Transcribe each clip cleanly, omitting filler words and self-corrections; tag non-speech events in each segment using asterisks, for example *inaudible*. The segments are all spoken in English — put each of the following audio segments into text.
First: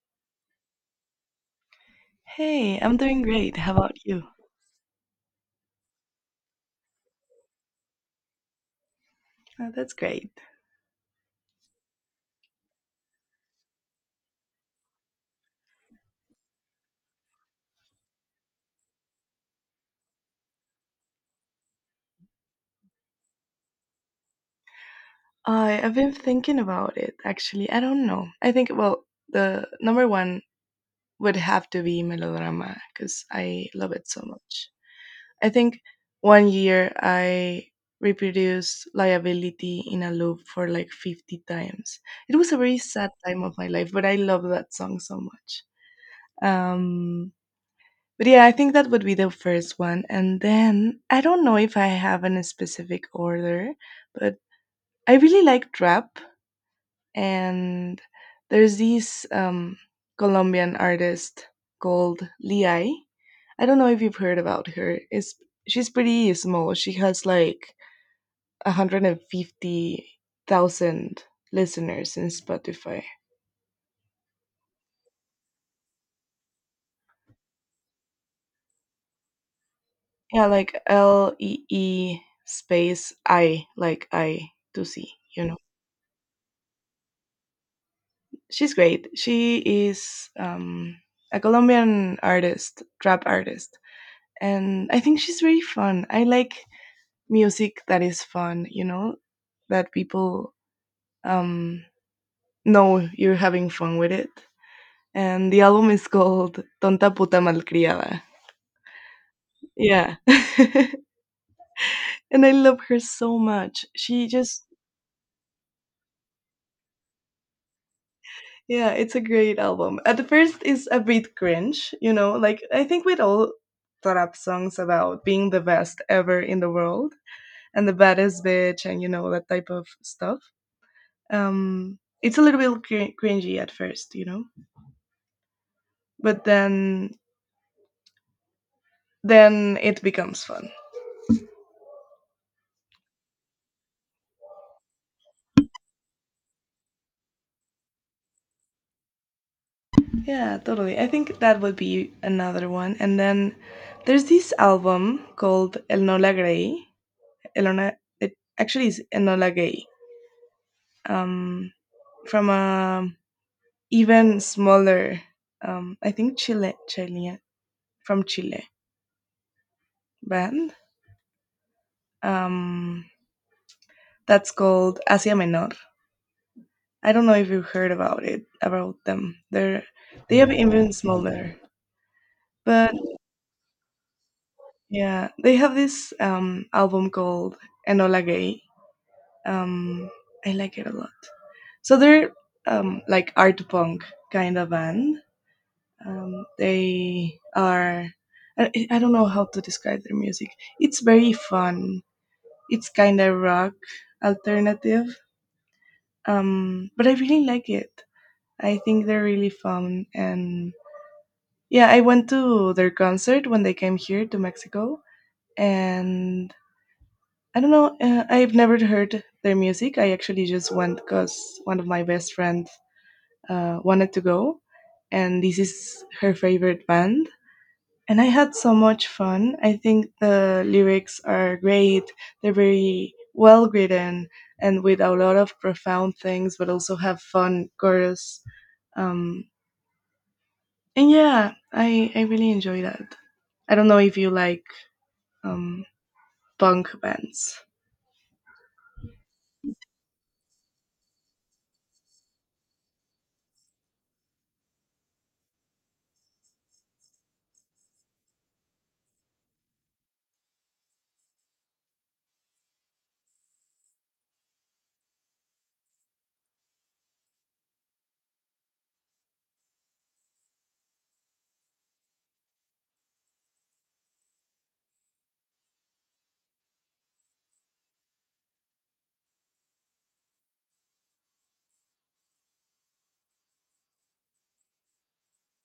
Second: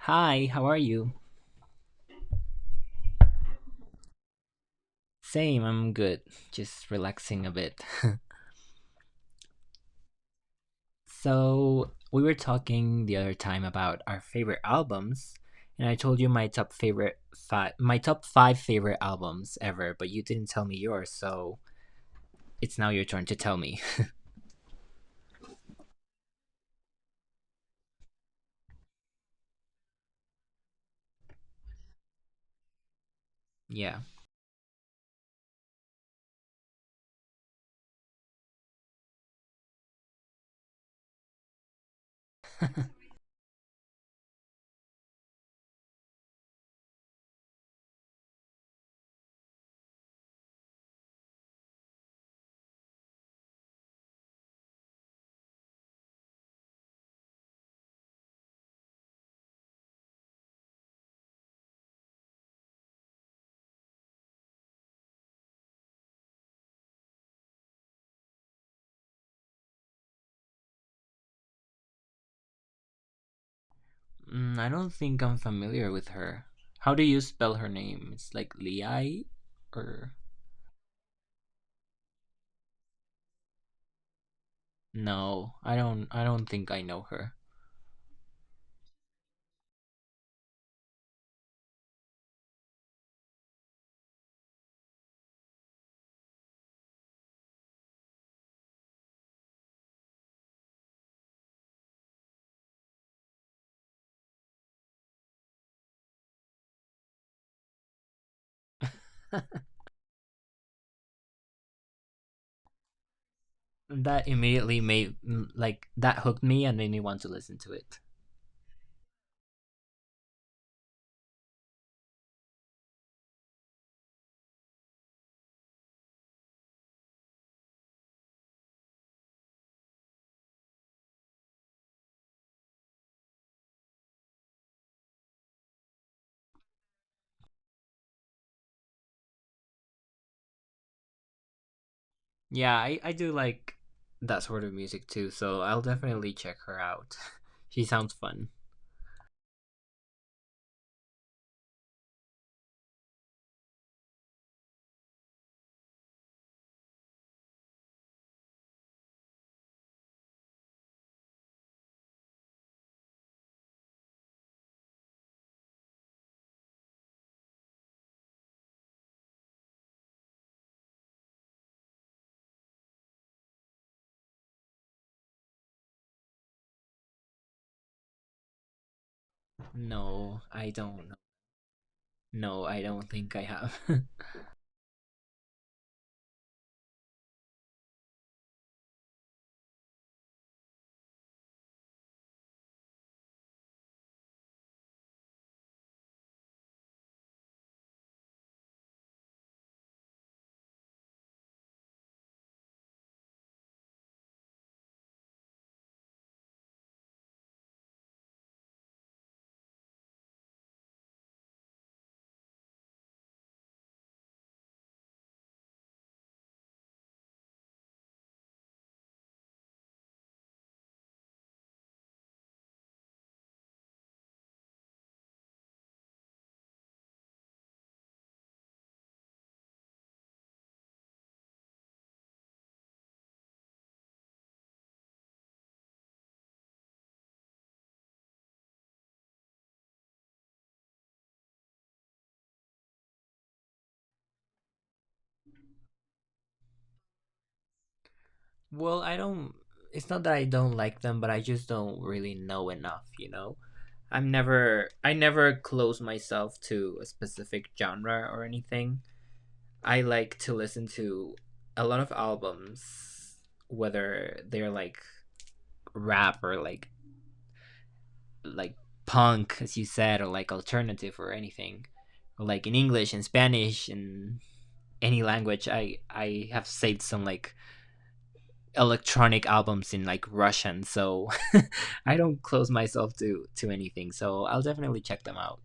Hi, how are you? Hey, I'm doing great. How about you? Same, I'm good. Just relaxing a bit. *laughs* Oh, that's great. We were talking the other time about our favorite albums, and I told you my my top 5 favorite albums ever, but you didn't tell me yours, so it's now your turn to tell me. I've been thinking about it actually. I don't know. I think well, the number one would have to be Melodrama because I love *laughs* Yeah. it so much. I think one year I reproduced Liability in a loop for like 50 times. It was a very sad time of my life, but I love that song so much. Um But yeah, I think that would be the first one. And then I don't know if I have any specific order, but I really like trap. And there's this Colombian artist called Liai. I don't know if you've heard about her. She's pretty small. She has like 150,000 listeners in Spotify. Mm, I don't think I'm familiar with her. How do you spell her name? It's like Liai or Yeah, like Lee space I, like I to see, you No, know? I don't think I know her. She's great. She is a Colombian artist, trap artist, and I think she's very fun. I like music that is fun, that people um, know you're having fun with it. And the album is called Tonta Puta Malcriada. Yeah. *laughs* And I love her so much. She That just… immediately made like that hooked me and made me want to listen to it. Yeah, it's a great album. At the first, it's a bit cringe, like I think with all trap songs about being the best ever in the world and the baddest bitch and that type of stuff. It's a little bit cringy at first, but then it becomes fun. Yeah, I do like that sort of music too, so I'll definitely check her out. *laughs* She sounds fun. Yeah, totally. I think that would be another one. And then there's this album called El Nola Grey. Elona, it actually is Enola Gay. Um, from a even smaller I think Chilean, from Chile, band um that's called Asia Menor. I don't know if you've heard about it about them. They're… They No, have I even don't. smaller… No, I But don't think I have. *laughs* yeah, they have this album called Enola Gay. um I like it a lot. So they're like art punk kind of band. They are… I don't know how to describe their music. It's very fun. It's kind of rock alternative, but I really like it. I think they're really fun, and yeah, I went to their concert when they came here to Mexico, and I don't know. I've never heard their music. I actually just went because one of my best friends wanted to go, and this is her favorite band and I had so much fun. I think the lyrics are great. They're very well written and with a lot of profound things, but also have fun chorus. Um, and yeah, I really enjoy that. I don't know if you like um, punk bands. Well, I don't. It's not that I don't like them, but I just don't really know enough, you know? I never close myself to a specific genre or anything. I like to listen to a lot of albums, whether they're like rap or like punk as you said, or like alternative or anything, or like in English and Spanish, and any language. I have saved some like electronic albums in like Russian, so *laughs* I don't close myself to anything, so I'll definitely check them out.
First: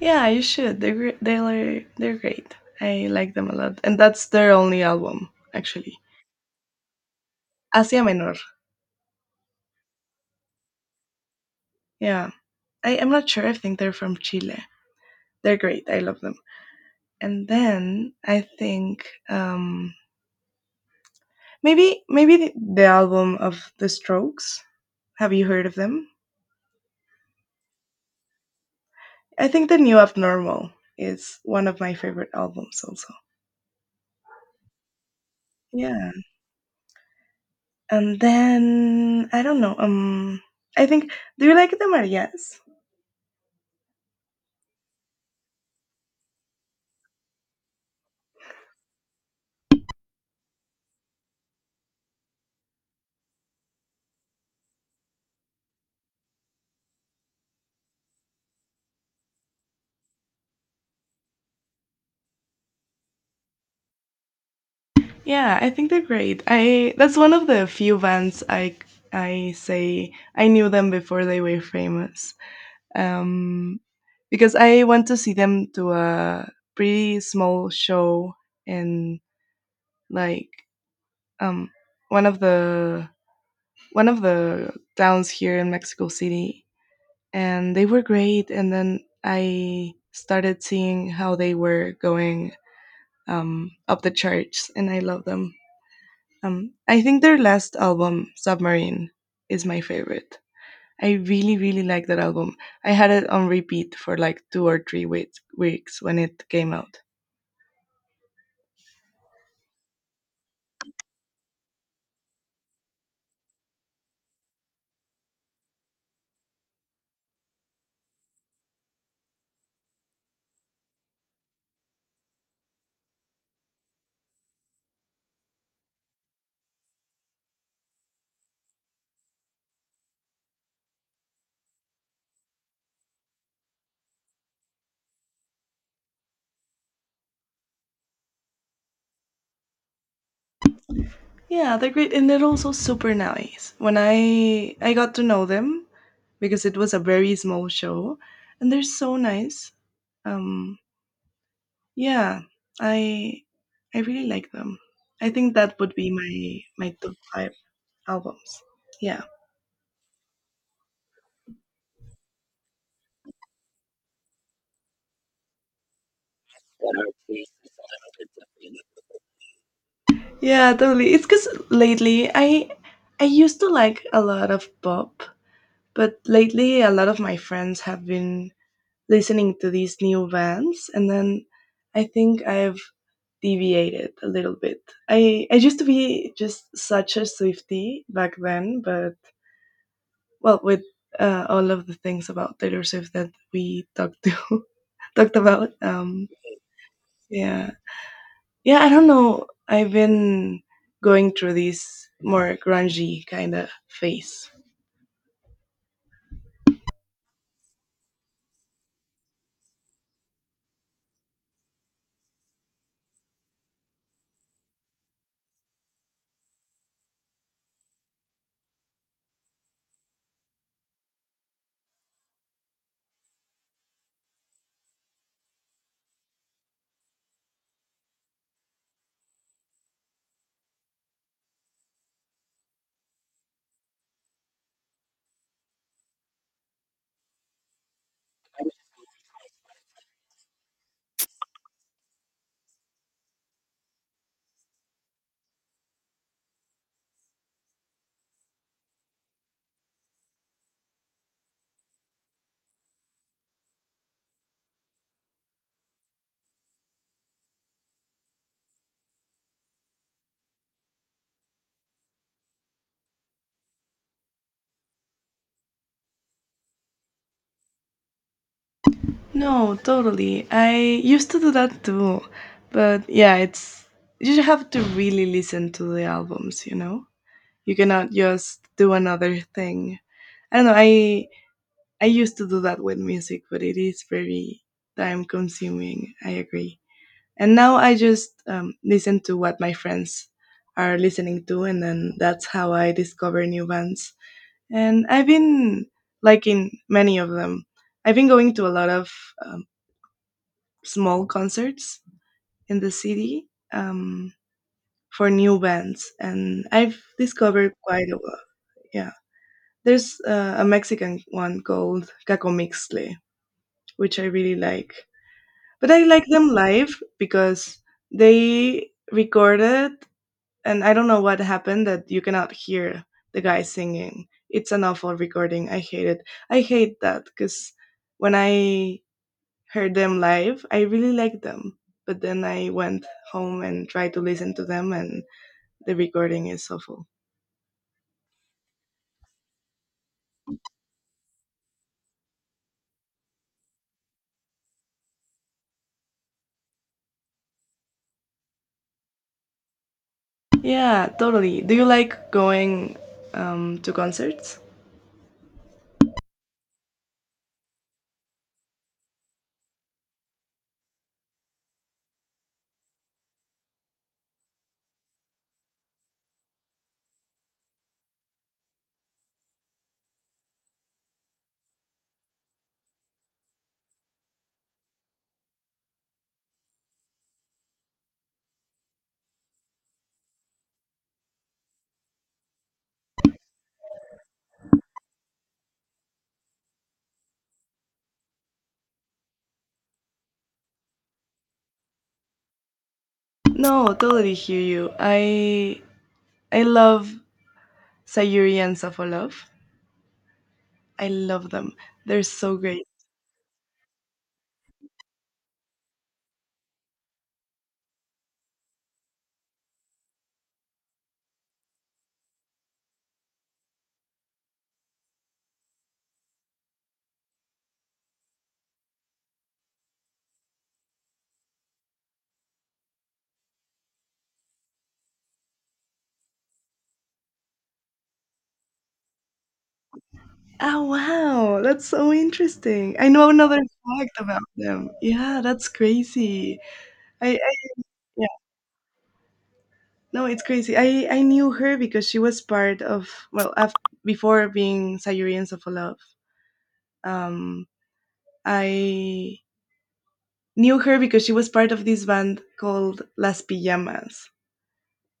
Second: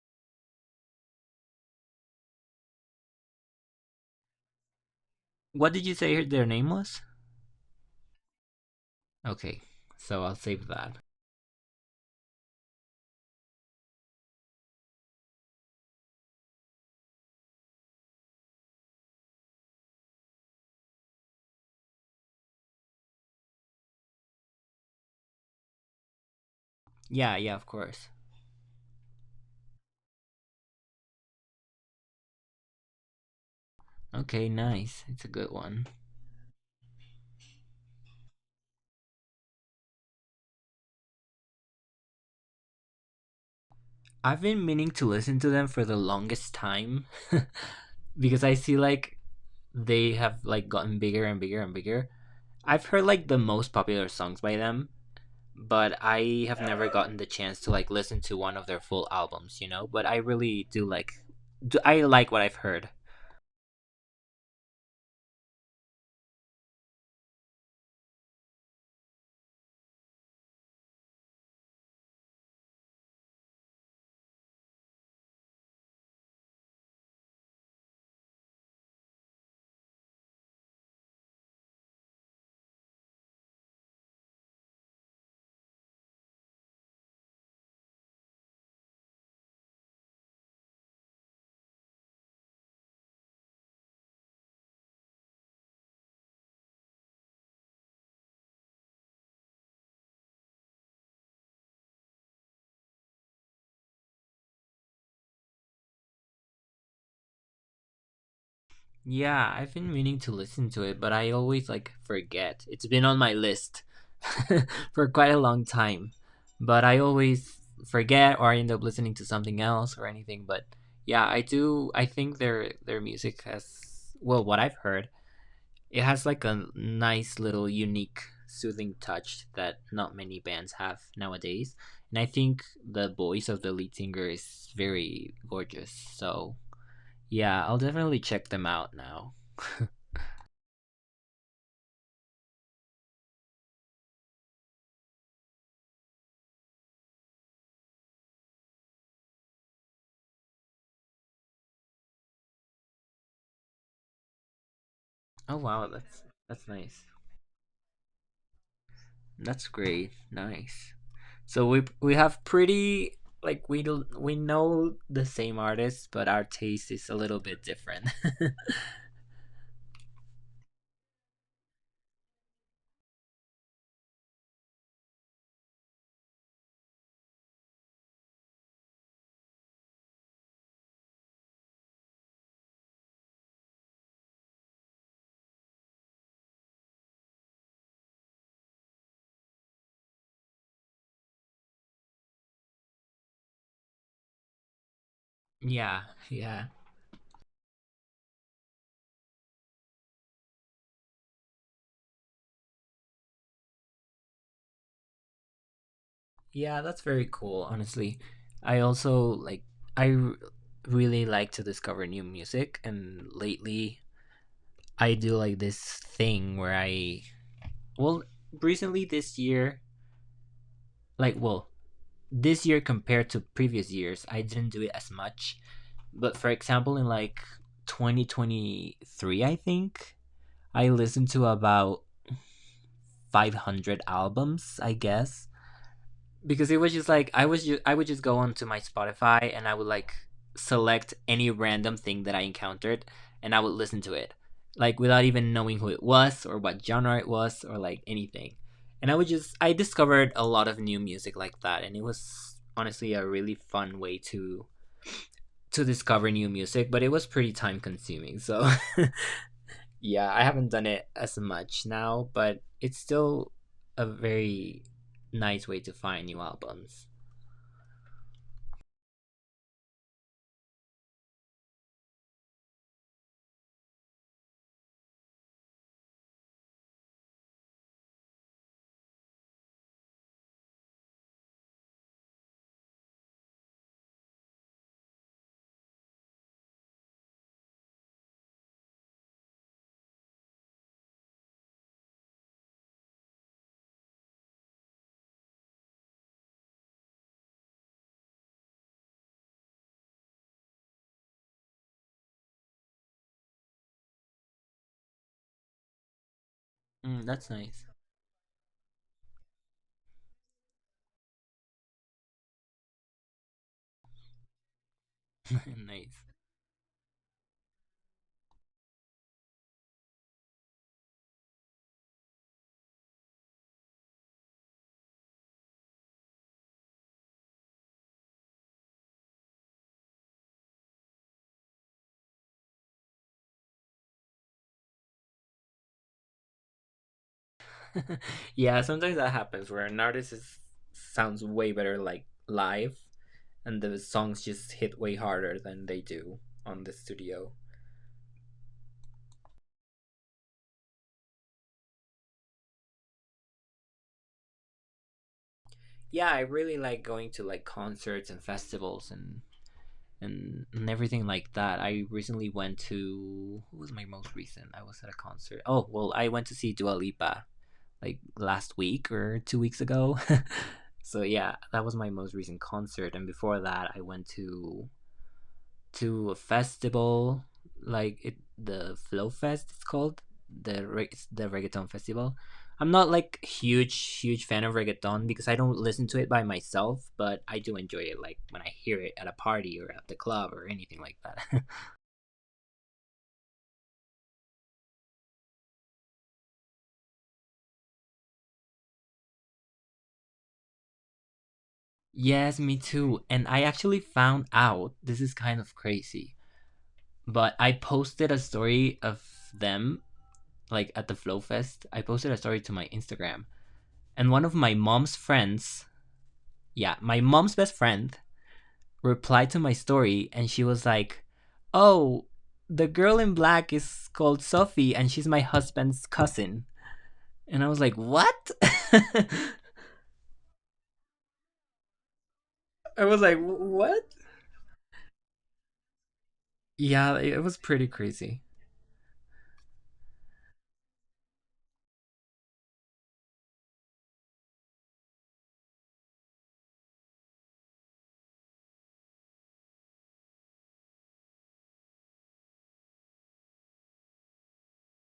Yeah, you should. They're they're great. I like them a lot, and that's their only album What did you actually. say their name was? Asia Menor. Okay, so I'll save that. Yeah, I'm not sure. I think they're from Chile. They're great. I love them. And then I think maybe the album of The Strokes. Have you heard of them? Yeah, yeah, of course. I think The New Abnormal is one of my favorite albums also. Okay, nice, it's a good one. Yeah, and then I don't know. I think do you like The Marias? I've been meaning to listen to them for the longest time. *laughs* Because I see like they have like gotten bigger and bigger and bigger. I've heard like the most popular songs by them, but I have never gotten the chance to like listen to one of their full albums, you know? But I really I like what I've heard. Yeah, I think they're great. I That's one of the few bands I… I say I knew them before they were famous. um, because I went to see them to a pretty small show in like um, one of the one of the towns here in Mexico City, and they were great. And then I started seeing how they were going up the charts, and I love them. I think their last album, Submarine, is my favorite. I really, really like that album. I had it on repeat for like 2 or 3 weeks, weeks when it came out. Yeah, I've been meaning to listen to it, but I always like forget. It's been on my list *laughs* for quite a long time, but I always forget, or I end up listening to something else or anything. But yeah, I do I think their music has, well, what I've heard, it has like a nice little unique soothing touch that not many bands have nowadays. And I think the voice of the lead singer is very gorgeous. So yeah, I'll definitely check them out now. *laughs* Yeah, they're great, and they're also super nice. When I got to know them because it was a very small show, and they're so nice. Um, yeah, I I really like them. I think Oh that wow, would be that's my my nice. top five albums. Yeah. That's great. Nice. So we have pretty, like we we know the same artists, but our taste is a little bit different. Yeah, totally. It's because lately I used to like a lot of pop, but lately, a lot of my friends have been listening to these new bands, and then I think I've deviated a little bit. I used to be just such a Swiftie back then, but well, with all of the things about Taylor Swift that we talked to *laughs* talked *laughs* about, Yeah, yeah. yeah, yeah, I don't know. I've been going through this more grungy kind of phase. Yeah, that's very cool, honestly. I also like I r- really like to discover new music, and lately I do like this thing where I, well, recently this year, like, well, this year compared to previous years, I didn't do it as much. But for example, in like 2023, I think, I listened to about 500 albums, I guess. Because it was just like I would just go onto my Spotify, and I would like select any random thing that I encountered, and I would listen to it like without even knowing who it was or what genre it was or like anything. And I would just I discovered a lot of new music like that, and it was honestly a really fun way to discover new music, but it was pretty time consuming. So *laughs* yeah, I haven't done it as much now, but it's still a very nice way to find new albums. No, totally. I used to do that too. But yeah, it's you have to really listen to the albums, you know? You cannot just do another thing. I don't know, I used to do that with music, but it is very time consuming, I agree. And now I just listen to what my friends are listening to and then that's how I discover new bands. And I've been liking many of them. I've been going to a lot of um, small concerts in the city for new bands, and I've Mm, that's discovered nice. quite a lot. Yeah, there's a Mexican one called Cacomixtle, which I really like. *laughs* But I Nice. like them live because they recorded, and I don't know what happened that you cannot hear the guy singing. It's an awful recording. I hate it. I hate that because when I heard them live. I really liked them. But then I went home and tried to listen to them, and the recording is awful. *laughs* Yeah, sometimes that happens where sounds way better like live, and the songs just hit way harder than they do on the studio. Yeah, totally. Do you like going to concerts? Yeah, I really like going to like concerts and festivals and and everything like that. I recently went to, what was my most recent? I was at a concert. Oh, well, I went to see Dua Lipa like last week or 2 weeks ago. *laughs* So yeah, that was my most recent concert, and before that I went to a festival, like it the Flow Fest it's called, the reggaeton festival. I'm not like huge fan of reggaeton because I don't listen to it by myself, but I do enjoy it like when I hear it at a party or at the club or anything like that. No, totally hear you. I love Sayuri and Safolov. I love them. *laughs* They're so Yes, me great. too. And I actually found out, this is kind of crazy, but I posted a story of them like at the Flow Fest. I posted a story to my Instagram, and one of my mom's friends, yeah, my mom's best friend, replied to my story and she was like, oh, the girl in black is called Sophie and she's my husband's cousin. And I was like, what? *laughs* Oh wow, that's so interesting. I I was know like, another what? fact about them. Yeah, that's crazy. Yeah, I, it was I pretty crazy. No, it's crazy. I knew her because she was part of well, before being Sayurians of Love. Um, I knew her because she was part of this band called Las Pijamas,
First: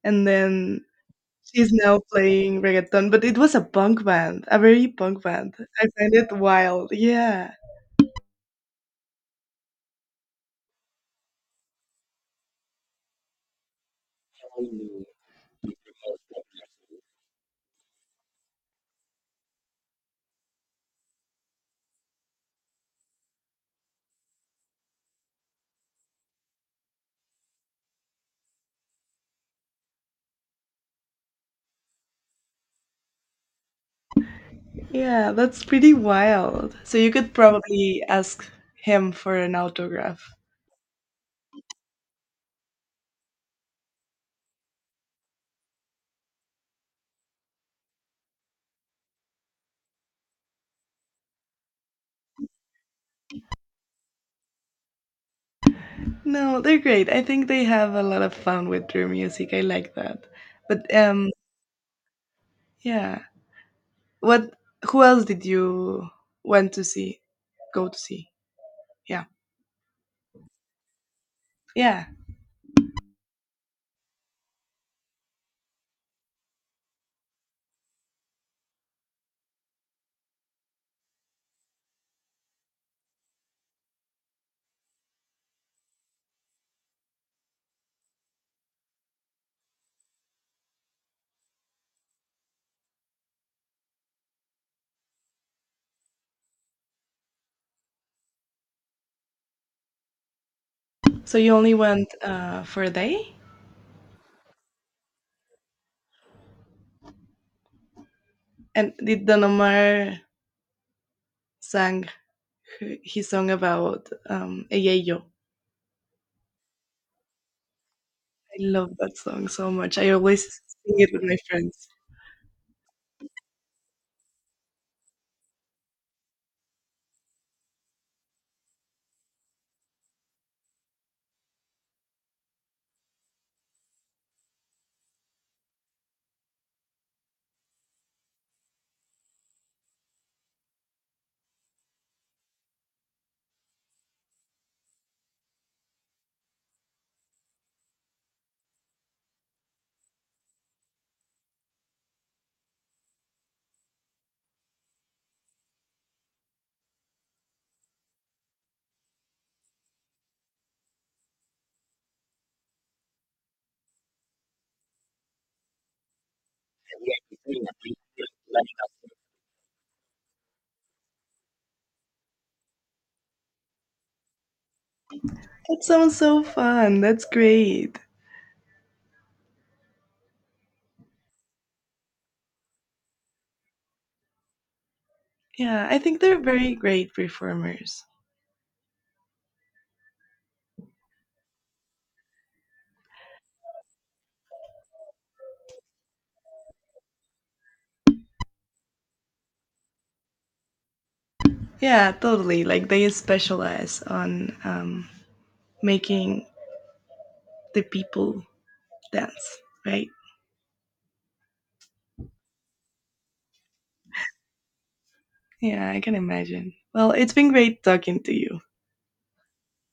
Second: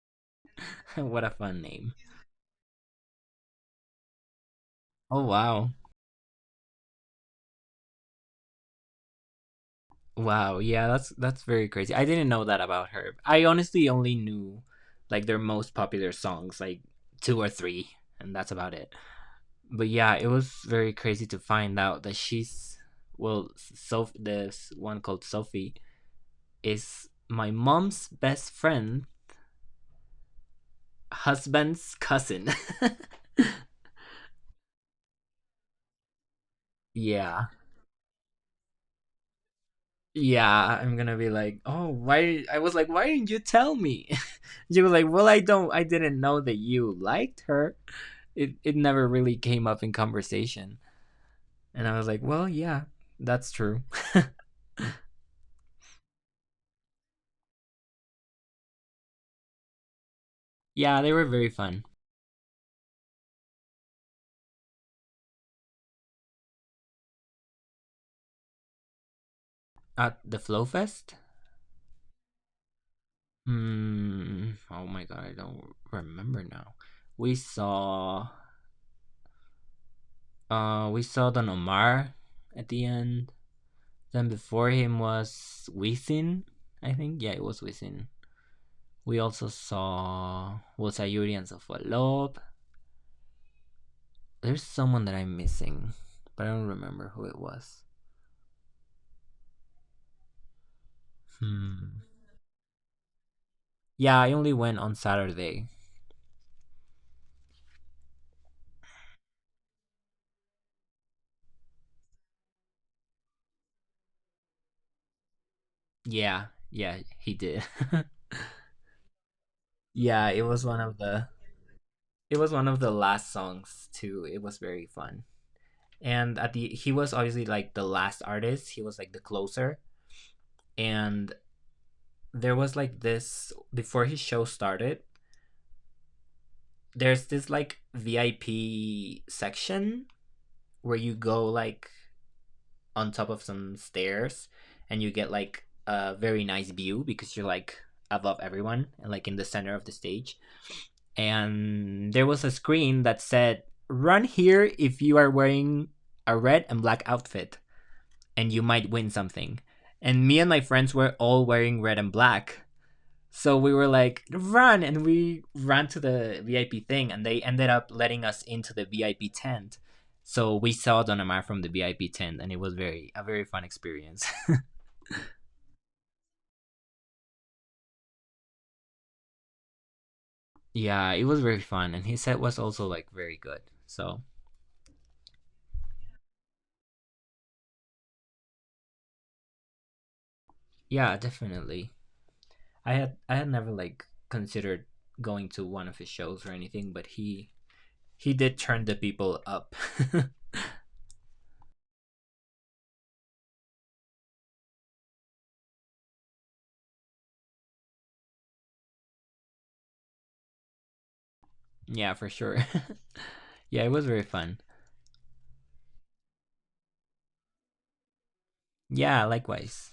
and then *laughs* What a fun she's name. now playing reggaeton. But it was a punk band, a very punk Oh, band. wow. I find it wild. Yeah, Wow. Yeah, that's very crazy. I didn't know that about her. I honestly only knew like their most popular songs, like two or three, and that's about it. But yeah, it was very crazy to find out that she's, well, so this one called Sophie is my mom's best friend, husband's cousin. *laughs* yeah, that's pretty wild. So you could Yeah, probably ask him for an autograph. yeah. I'm gonna be like, oh, why? I was like, why didn't you tell me? *laughs* You were like, I didn't know that you liked her. It never really came up in conversation, and I was like, well, yeah, that's true. *laughs* No, they're great. I think they have a lot of fun with their music. I like that. But Yeah, they were very fun yeah. What who else did you want to see? Go to see. Yeah. at the Flow Fest. Yeah. Hmm. Oh my god, I don't remember now. We saw we saw Don Omar at the end. Then before him was Wisin, I think. Yeah, it was Wisin. We also saw was Sayuri and Sofalob. There's someone that I'm missing, but I don't remember who it was. So you only Hmm. went for a day? Yeah, I only went on Saturday. And did Don Omar sang his song about Eyeyo? Yeah, yeah, he did. *laughs* I love that song so much. I Yeah, always it was one of sing it with the my friends. Last songs too. It was very fun. And at the he was obviously like the last artist, he was like the closer, and there was like this, before his show started, there's this like VIP section where you go like on top of some stairs, and you get like a very nice view because you're like above everyone and like in the center of the stage, and there was a screen that said, run here if you are wearing a red and black outfit and you might win something. And me and my friends were all wearing red and black. So we were like, run. And we ran to the VIP thing, and they ended up letting us into the VIP tent. So we saw Don Omar from the VIP tent, and it was very a very fun experience. *laughs* That sounds so fun. That's great. Yeah, it was very fun, and his set was also like very good. So Yeah, I think they're very great performers. yeah, definitely. I had never like considered going to one of his shows or anything, but he did turn the people up. Yeah, totally. Like they specialize on making the people dance, right? *laughs* Yeah, for sure. Yeah, it was very fun. Yeah, I can imagine. Well, it's been great talking to you. Yeah, likewise.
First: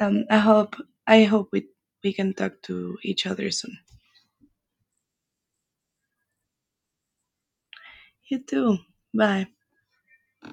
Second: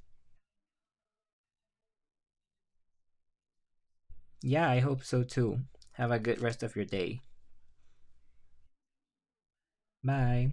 Um, I hope I hope we can talk to each other soon. Yeah, I hope so too. Have a good rest of your day. You too. Bye. Bye.